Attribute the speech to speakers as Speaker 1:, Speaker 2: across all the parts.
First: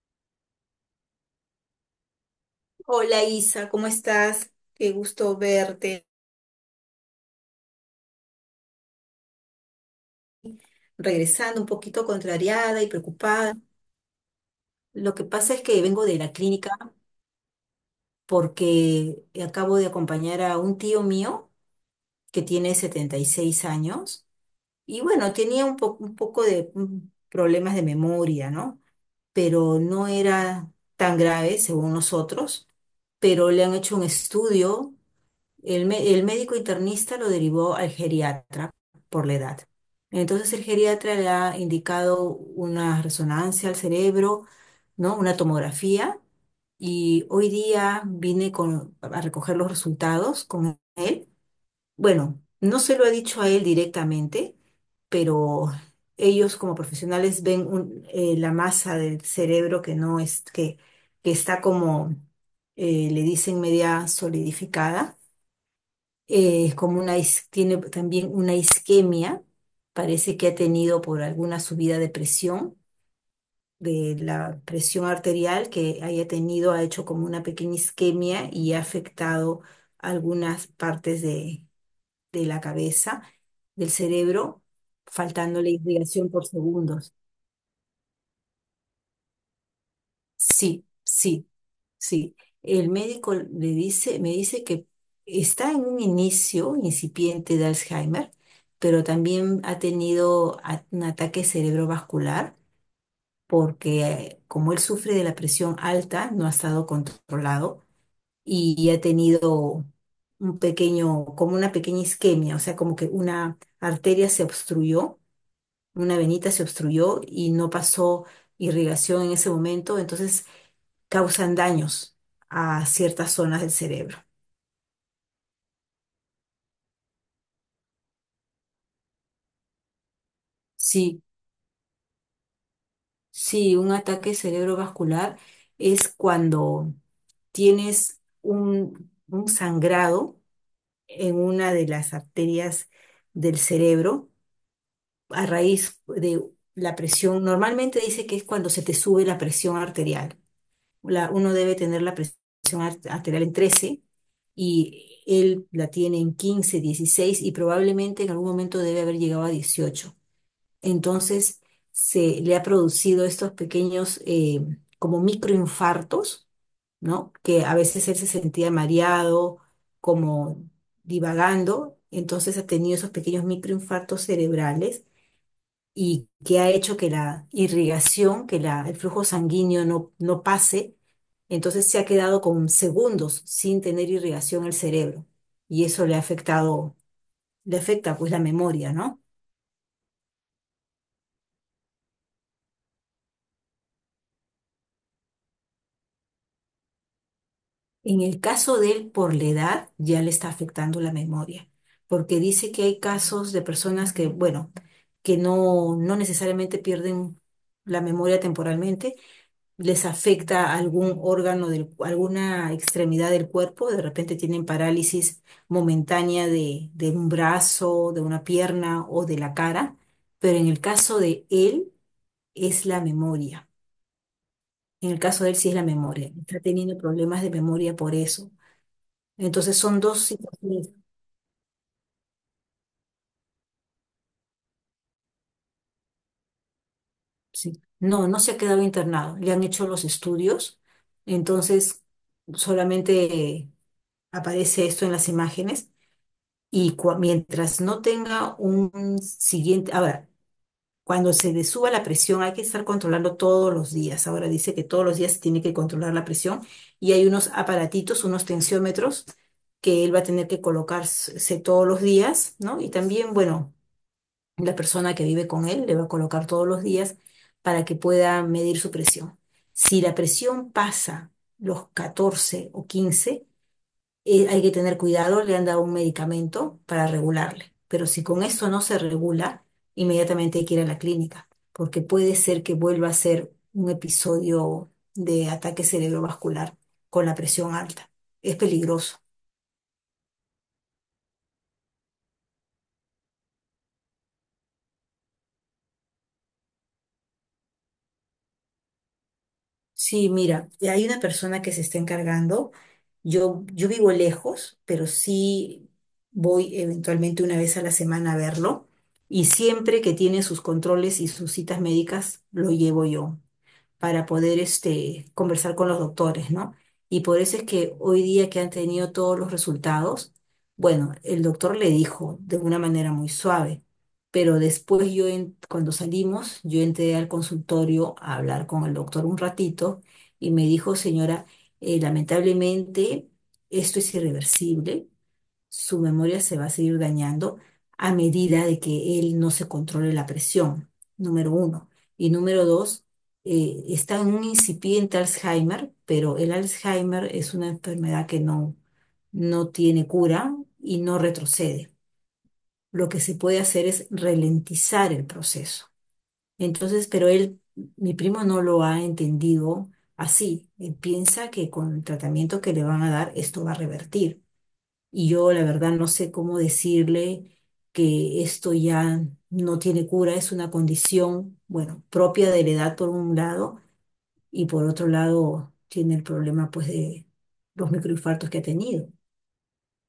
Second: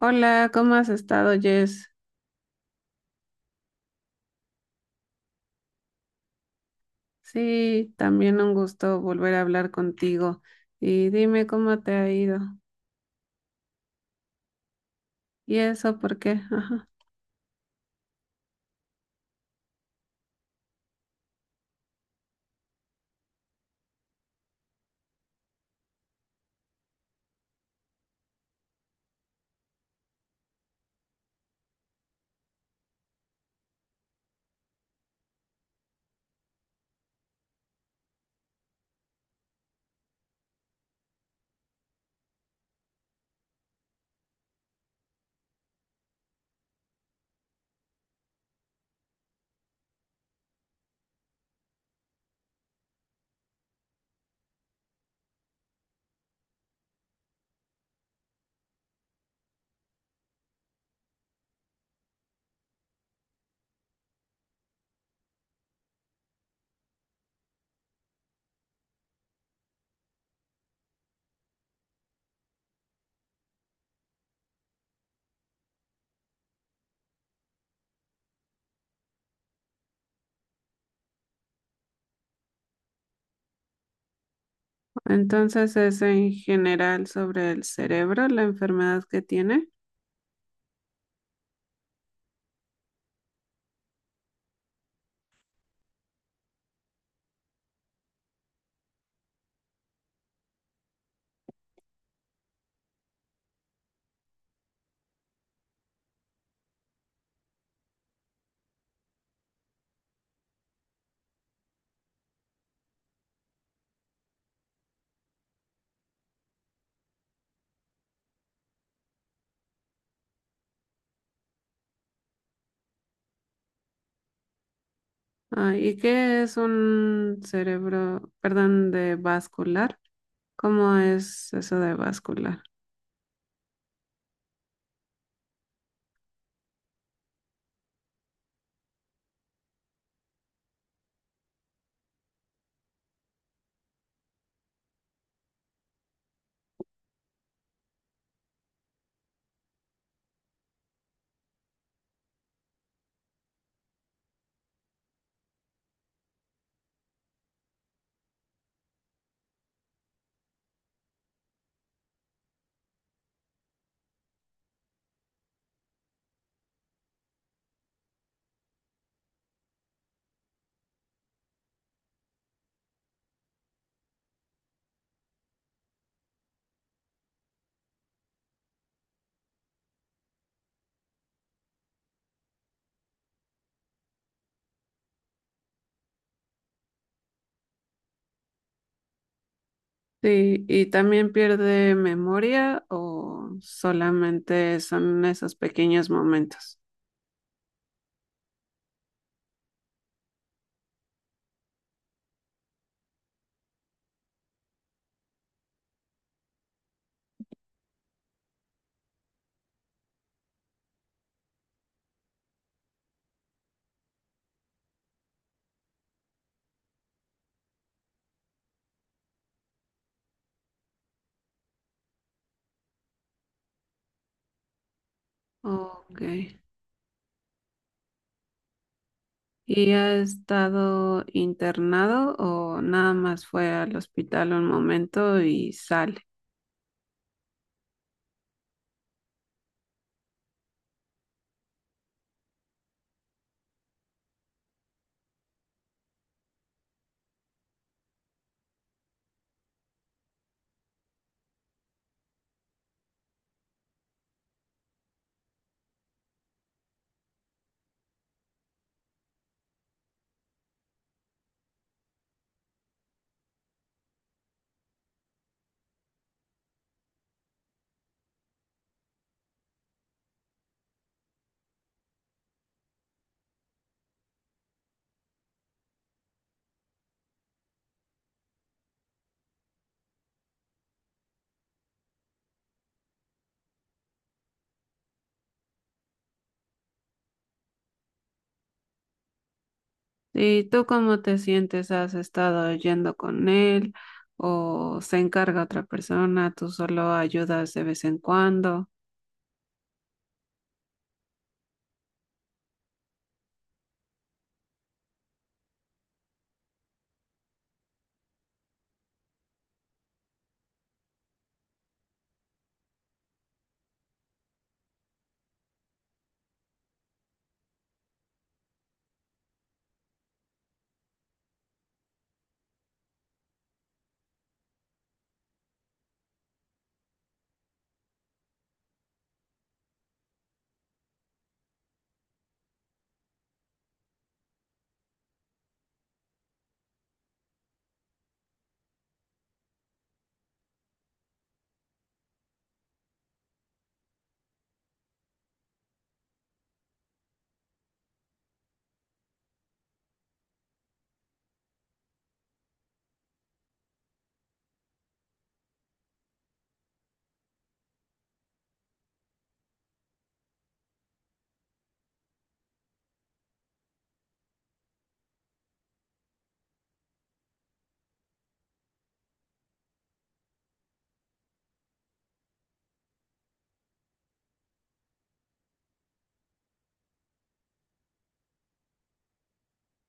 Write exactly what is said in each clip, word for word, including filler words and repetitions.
Speaker 1: Hola, ¿cómo has estado, Jess?
Speaker 2: Hola Isa, ¿cómo estás? Qué gusto verte.
Speaker 1: Sí, también un gusto volver a hablar contigo. Y dime
Speaker 2: Regresando un
Speaker 1: cómo te
Speaker 2: poquito
Speaker 1: ha ido.
Speaker 2: contrariada y preocupada. Lo que pasa
Speaker 1: ¿Y
Speaker 2: es que
Speaker 1: eso
Speaker 2: vengo
Speaker 1: por
Speaker 2: de la
Speaker 1: qué?
Speaker 2: clínica
Speaker 1: Ajá.
Speaker 2: porque acabo de acompañar a un tío mío que tiene setenta y seis años y bueno, tenía un po- un poco de mm, problemas de memoria, ¿no? Pero no era tan grave según nosotros, pero le han hecho un estudio. El, mé- el médico internista lo derivó al geriatra por la edad. Entonces el geriatra le ha indicado una resonancia al cerebro, ¿no? Una tomografía. Y hoy día vine con, a recoger los resultados con él. Bueno, no se lo he dicho a él directamente, pero ellos como profesionales ven un- eh, la masa del cerebro que no es, que, que está como, eh, le dicen, media solidificada, eh, es como una, is- tiene también una isquemia, parece que ha tenido por alguna subida de presión, de la presión arterial que haya tenido, ha hecho como una pequeña isquemia y ha afectado algunas partes de, de la cabeza, del cerebro, faltando la
Speaker 1: Entonces es
Speaker 2: irrigación
Speaker 1: en
Speaker 2: por
Speaker 1: general
Speaker 2: segundos.
Speaker 1: sobre el cerebro, la enfermedad que tiene.
Speaker 2: Sí, sí. Sí, el médico le dice, me dice que está en un inicio incipiente de Alzheimer, pero también ha tenido a- un ataque cerebrovascular porque eh, como él sufre de la presión alta, no ha estado controlado y, y ha tenido un pequeño, como una pequeña isquemia, o sea, como que una arteria se obstruyó, una venita se obstruyó y no pasó irrigación en ese momento, entonces causan daños a ciertas zonas del cerebro.
Speaker 1: Ah, ¿y qué es un cerebro, perdón, de vascular? ¿Cómo
Speaker 2: Sí,
Speaker 1: es eso de vascular?
Speaker 2: sí, un ataque cerebrovascular es cuando tienes un, un sangrado en una de las arterias del cerebro a raíz de la presión. Normalmente dice que es cuando se te sube la presión arterial. La- uno debe tener la presión ar- arterial en trece y él la tiene en quince, dieciséis y probablemente en algún momento debe haber llegado a dieciocho. Entonces se le ha producido estos pequeños eh, como microinfartos, ¿no? Que a veces él se sentía mareado, como divagando, entonces ha tenido esos pequeños microinfartos cerebrales y que ha hecho que la irrigación, que la, el flujo sanguíneo no, no pase, entonces se ha quedado con segundos sin tener irrigación el cerebro y eso le ha afectado, le afecta pues la memoria, ¿no?
Speaker 1: Sí, ¿y también pierde memoria o solamente son esos pequeños momentos?
Speaker 2: En el caso de él, por la edad, ya le está afectando la memoria, porque dice que hay casos de personas que, bueno, que no, no necesariamente pierden la memoria temporalmente, les afecta algún órgano, del, alguna extremidad del cuerpo, de repente tienen parálisis momentánea de, de un brazo, de una pierna o de la cara, pero en el caso de él es la memoria. En el caso de él sí es la
Speaker 1: Ok.
Speaker 2: memoria. Está teniendo problemas de memoria por eso. Entonces
Speaker 1: ¿Y
Speaker 2: son
Speaker 1: ha
Speaker 2: dos situaciones.
Speaker 1: estado internado o nada más fue al hospital un momento y sale?
Speaker 2: Sí. No, no se ha quedado internado. Le han hecho los estudios. Entonces solamente aparece esto en las imágenes. Y cua- mientras no tenga un siguiente. Ahora, cuando se le suba la presión hay que estar controlando todos los días. Ahora dice que todos los días se tiene que controlar la presión. Y hay unos aparatitos, unos tensiómetros que él va a tener que colocarse todos los días, ¿no? Y también, bueno, la persona que vive con él le va a colocar todos los días para que pueda medir su presión. Si la presión pasa los catorce o quince, eh, hay que tener cuidado, le han dado un medicamento para regularle. Pero si con eso no se regula, inmediatamente hay que ir a la clínica, porque puede ser que vuelva a ser un episodio de ataque cerebrovascular con la presión alta. Es peligroso.
Speaker 1: ¿Y tú cómo te sientes? ¿Has estado yendo con él o se encarga otra persona? ¿Tú solo ayudas de vez en cuando?
Speaker 2: Sí, mira, hay una persona que se está encargando. Yo, yo vivo lejos, pero sí voy eventualmente una vez a la semana a verlo. Y siempre que tiene sus controles y sus citas médicas, lo llevo yo para poder este, conversar con los doctores, ¿no? Y por eso es que hoy día que han tenido todos los resultados, bueno, el doctor le dijo de una manera muy suave, pero después yo, en- cuando salimos, yo entré al consultorio a hablar con el doctor un ratito y me dijo, señora, eh, lamentablemente esto es irreversible, su memoria se va a seguir dañando a medida de que él no se controle la presión, número uno. Y número dos, eh, está en un incipiente Alzheimer, pero el Alzheimer es una enfermedad que no, no tiene cura y no retrocede. Lo que se puede hacer es ralentizar el proceso. Entonces, pero él, mi primo no lo ha entendido así. Él piensa que con el tratamiento que le van a dar, esto va a revertir. Y yo la verdad no sé cómo decirle que esto ya no tiene cura, es una condición, bueno, propia de la edad por un lado y por otro lado tiene el problema pues de los microinfartos que ha tenido.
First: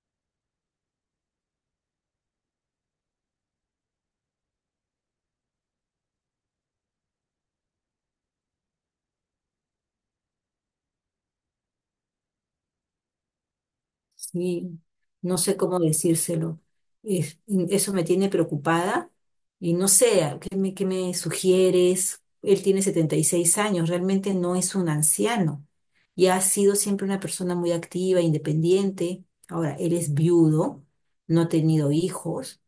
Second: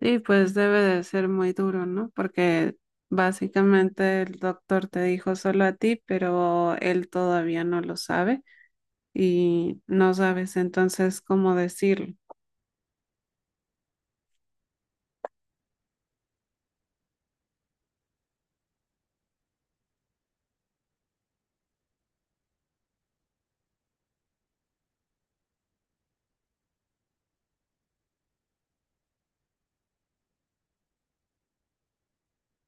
Speaker 1: Sí, pues debe de ser muy duro, ¿no? Porque básicamente el doctor te dijo solo a ti, pero él todavía no lo sabe y no sabes entonces cómo decirlo.
Speaker 2: Sí, no sé cómo decírselo. Es- mm, eso me tiene preocupada y no sé, ¿a ¿qué me, qué me sugieres? Él tiene setenta y seis años, realmente no es un anciano y ha sido siempre una persona muy activa, independiente. Ahora, él es viudo, no ha tenido hijos,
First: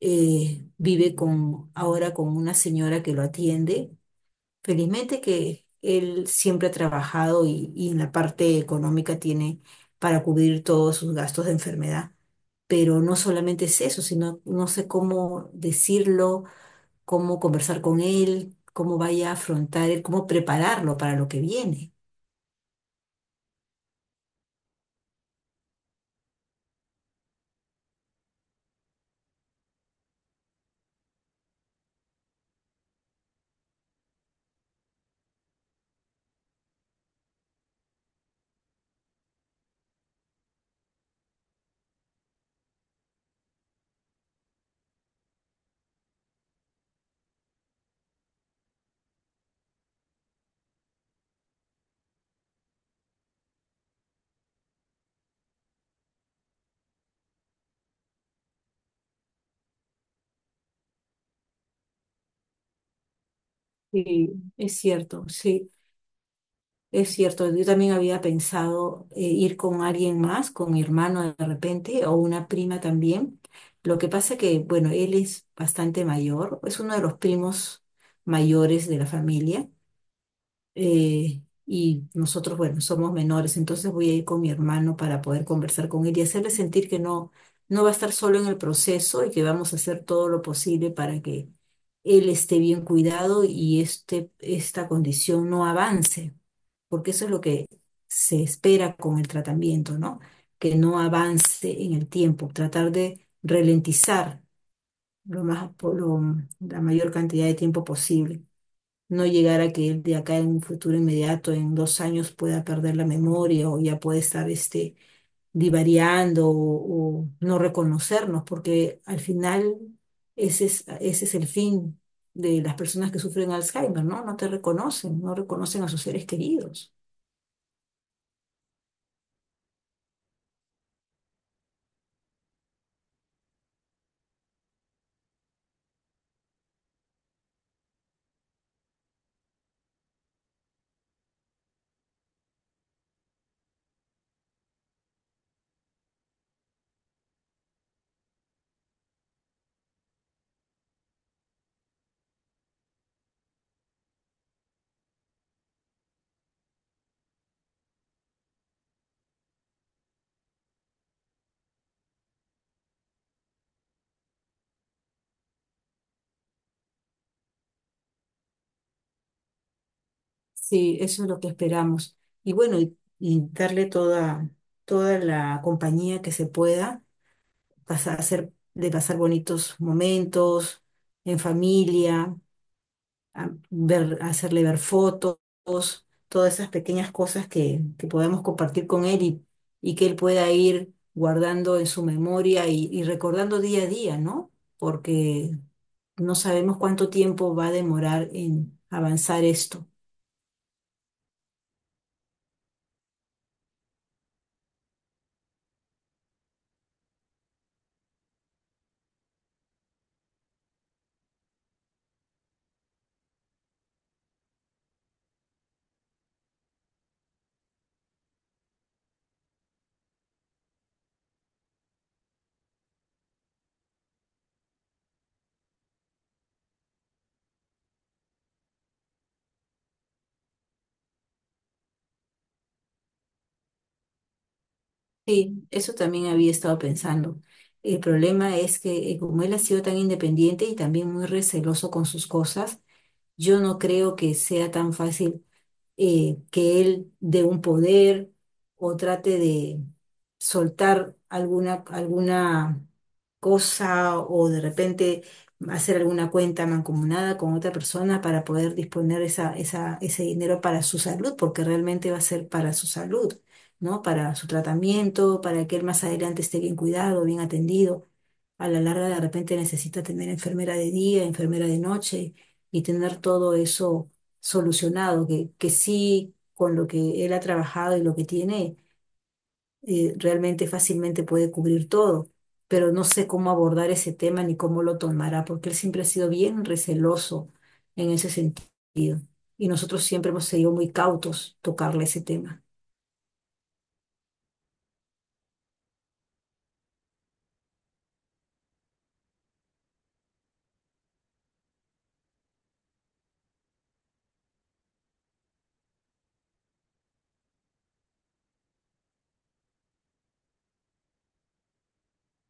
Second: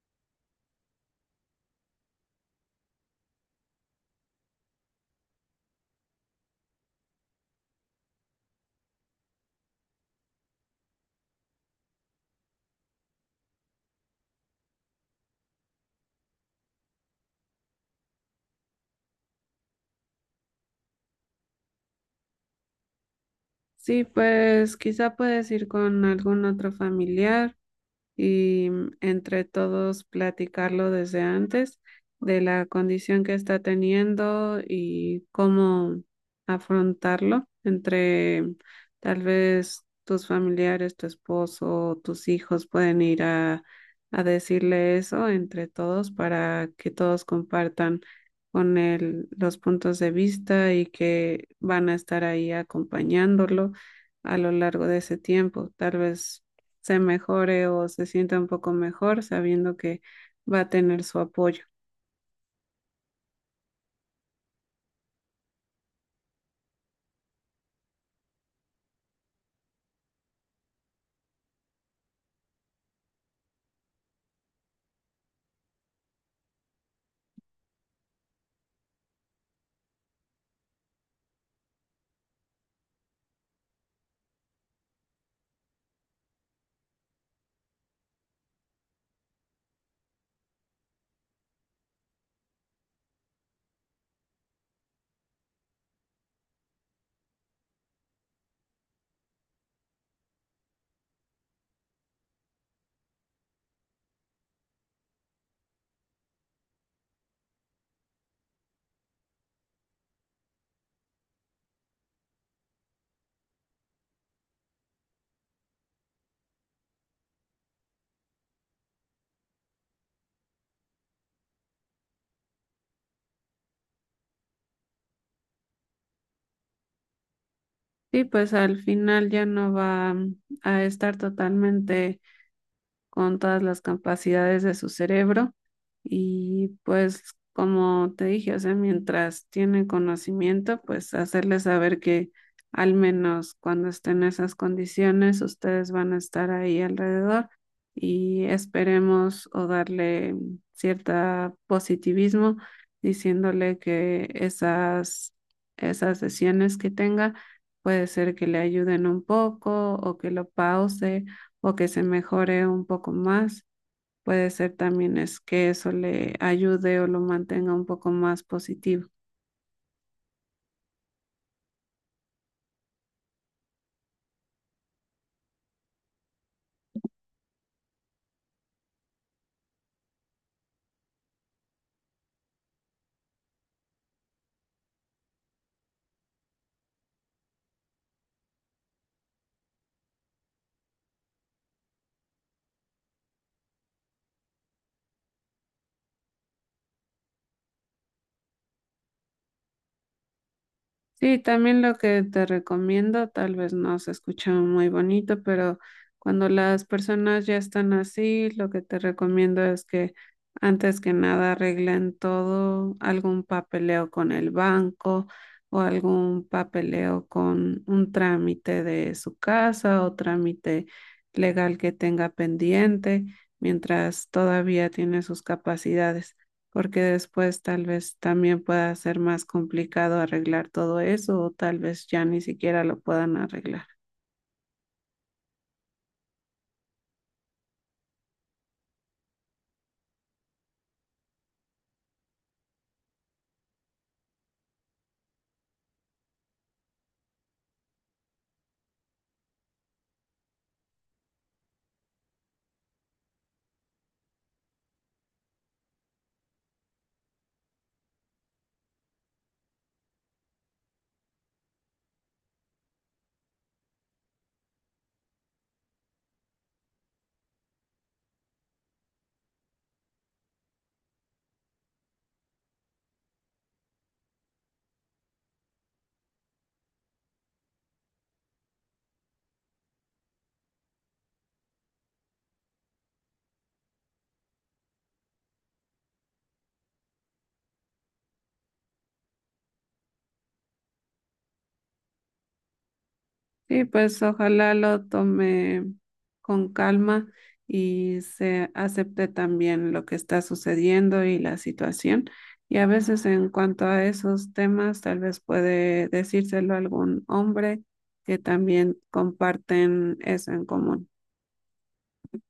Speaker 2: eh, vive con, ahora con una señora que lo atiende. Felizmente que él siempre ha trabajado y, y en la parte económica tiene para cubrir todos sus gastos de enfermedad. Pero no solamente es eso, sino no sé cómo decirlo, cómo conversar con él, cómo vaya a afrontar él, cómo prepararlo para lo que viene.
Speaker 1: Sí, pues quizá puedes ir con algún otro familiar y mm, entre todos platicarlo desde antes de la condición que está teniendo y cómo afrontarlo entre mm, tal vez tus familiares, tu esposo, tus hijos pueden ir a, a decirle eso entre todos para que todos compartan con él los puntos de vista y que van a estar ahí acompañándolo a lo largo de ese tiempo. Tal vez se mejore o se sienta un poco mejor sabiendo que va a tener su apoyo.
Speaker 2: Sí, es cierto, sí. Es cierto, yo también había pensado eh, ir con alguien más, con mi hermano de repente, o una prima también. Lo que pasa que, bueno, él es bastante mayor, es uno de los primos mayores de la familia, eh, y nosotros, bueno, somos menores, entonces voy a ir con mi hermano para poder conversar con él y hacerle sentir que no, no va a estar solo en el proceso y que vamos a hacer todo lo posible para que él esté bien cuidado y este, esta condición no avance, porque eso es lo que se espera con el tratamiento, ¿no? Que no avance en el tiempo, tratar de ralentizar lo más, por lo- la mayor cantidad de tiempo posible, no llegar a que él de acá en un futuro inmediato, en dos años, pueda perder la memoria o ya puede estar este, divariando o, o no reconocernos, porque al final ese es, ese es el fin de las personas que sufren Alzheimer, ¿no? No te reconocen, no reconocen a sus seres queridos.
Speaker 1: Y pues al final ya no va mm, a estar totalmente con todas las capacidades de su cerebro y pues como te dije, o sea, mientras tiene conocimiento, pues hacerle saber que al menos cuando estén en esas condiciones, ustedes van a estar ahí alrededor y esperemos o darle cierto positivismo diciéndole que esas, esas sesiones que tenga puede ser que le ayuden un poco o que lo pause o que se mejore un poco más. Puede ser también es que eso le ayude o lo mantenga un poco más positivo.
Speaker 2: Sí, eso es lo que esperamos. Y bueno, y, y darle toda, toda la compañía que se pueda, pasar, hacer, de pasar bonitos momentos en familia, a ver, hacerle ver fotos, todas esas pequeñas cosas que, que podemos compartir con él y, y que él pueda ir guardando en su memoria y, y recordando día a día, ¿no? Porque no sabemos cuánto tiempo va a demorar en avanzar esto.
Speaker 1: Sí, también lo que te recomiendo, tal vez no se escucha muy bonito, pero cuando las personas ya están así, lo que te recomiendo es que antes que nada arreglen todo, algún papeleo con el banco o algún papeleo con un trámite de su casa o trámite legal que tenga pendiente mientras todavía tiene sus capacidades porque después tal vez también pueda ser más complicado arreglar todo eso o tal vez ya ni siquiera lo puedan arreglar.
Speaker 2: Sí, eso también había estado pensando. El problema es que eh, como él ha sido tan independiente y también muy receloso con sus cosas, yo no creo que sea tan fácil, eh, que él dé un poder o trate de soltar alguna, alguna cosa o de repente hacer alguna cuenta mancomunada con otra persona para poder disponer esa, esa, ese dinero para su salud, porque realmente va a ser para su salud, ¿no? Para su tratamiento, para que él más adelante esté bien cuidado, bien atendido. A la larga de repente necesita tener enfermera de día, enfermera de noche y tener todo eso solucionado, que, que sí, con lo que él ha trabajado y lo que tiene, eh, realmente fácilmente puede cubrir todo. Pero no sé cómo abordar ese tema ni cómo lo tomará, porque él siempre ha sido bien receloso en ese sentido. Y nosotros siempre hemos sido muy cautos tocarle ese tema.
Speaker 1: Y pues ojalá lo tome con calma y se acepte también lo que está sucediendo y la situación. Y a veces en cuanto a esos temas, tal vez puede decírselo a algún hombre que también comparten eso en común.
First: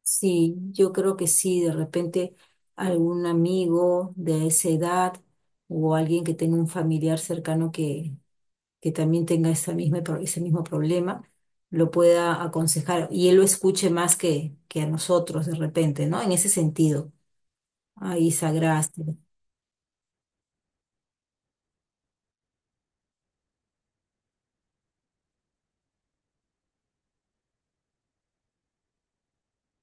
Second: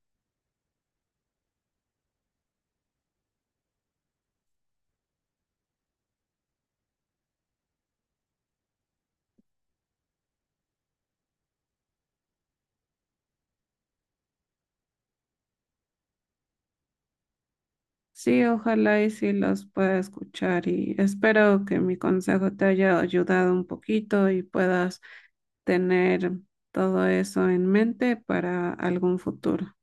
Speaker 2: Sí, yo creo que sí, de repente algún amigo de esa edad o alguien que tenga un familiar cercano que, que también tenga esa misma, pro- ese mismo problema, lo pueda aconsejar y él lo escuche más que, que a nosotros de repente, ¿no? En ese sentido. Ay,
Speaker 1: Sí,
Speaker 2: Isa,
Speaker 1: ojalá
Speaker 2: gracias.
Speaker 1: y sí los pueda escuchar y espero que mi consejo te haya ayudado un poquito y puedas tener todo eso en mente para algún futuro.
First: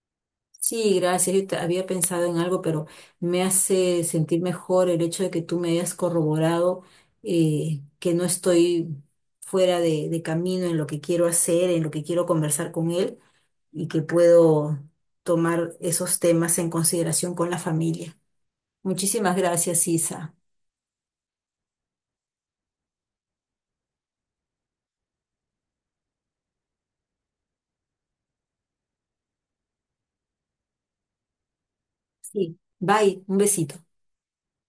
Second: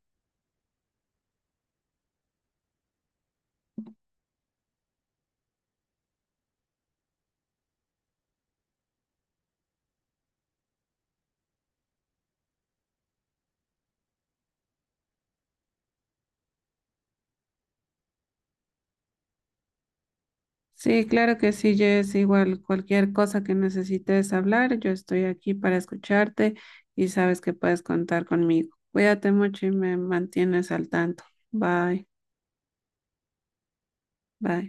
Speaker 2: Sí, gracias. Yo te- había pensado en algo, pero me hace sentir mejor el hecho de que tú me hayas corroborado, eh, que no estoy fuera de, de camino en lo que quiero hacer, en lo que quiero conversar con él y que puedo tomar esos temas en consideración con la familia. Muchísimas gracias, Isa.
Speaker 1: Sí, claro que sí, Jess, igual cualquier cosa que necesites hablar, yo estoy aquí para escucharte y sabes que puedes contar conmigo. Cuídate mucho y me mantienes al tanto. Bye,
Speaker 2: Sí. Bye, un besito.
Speaker 1: bye.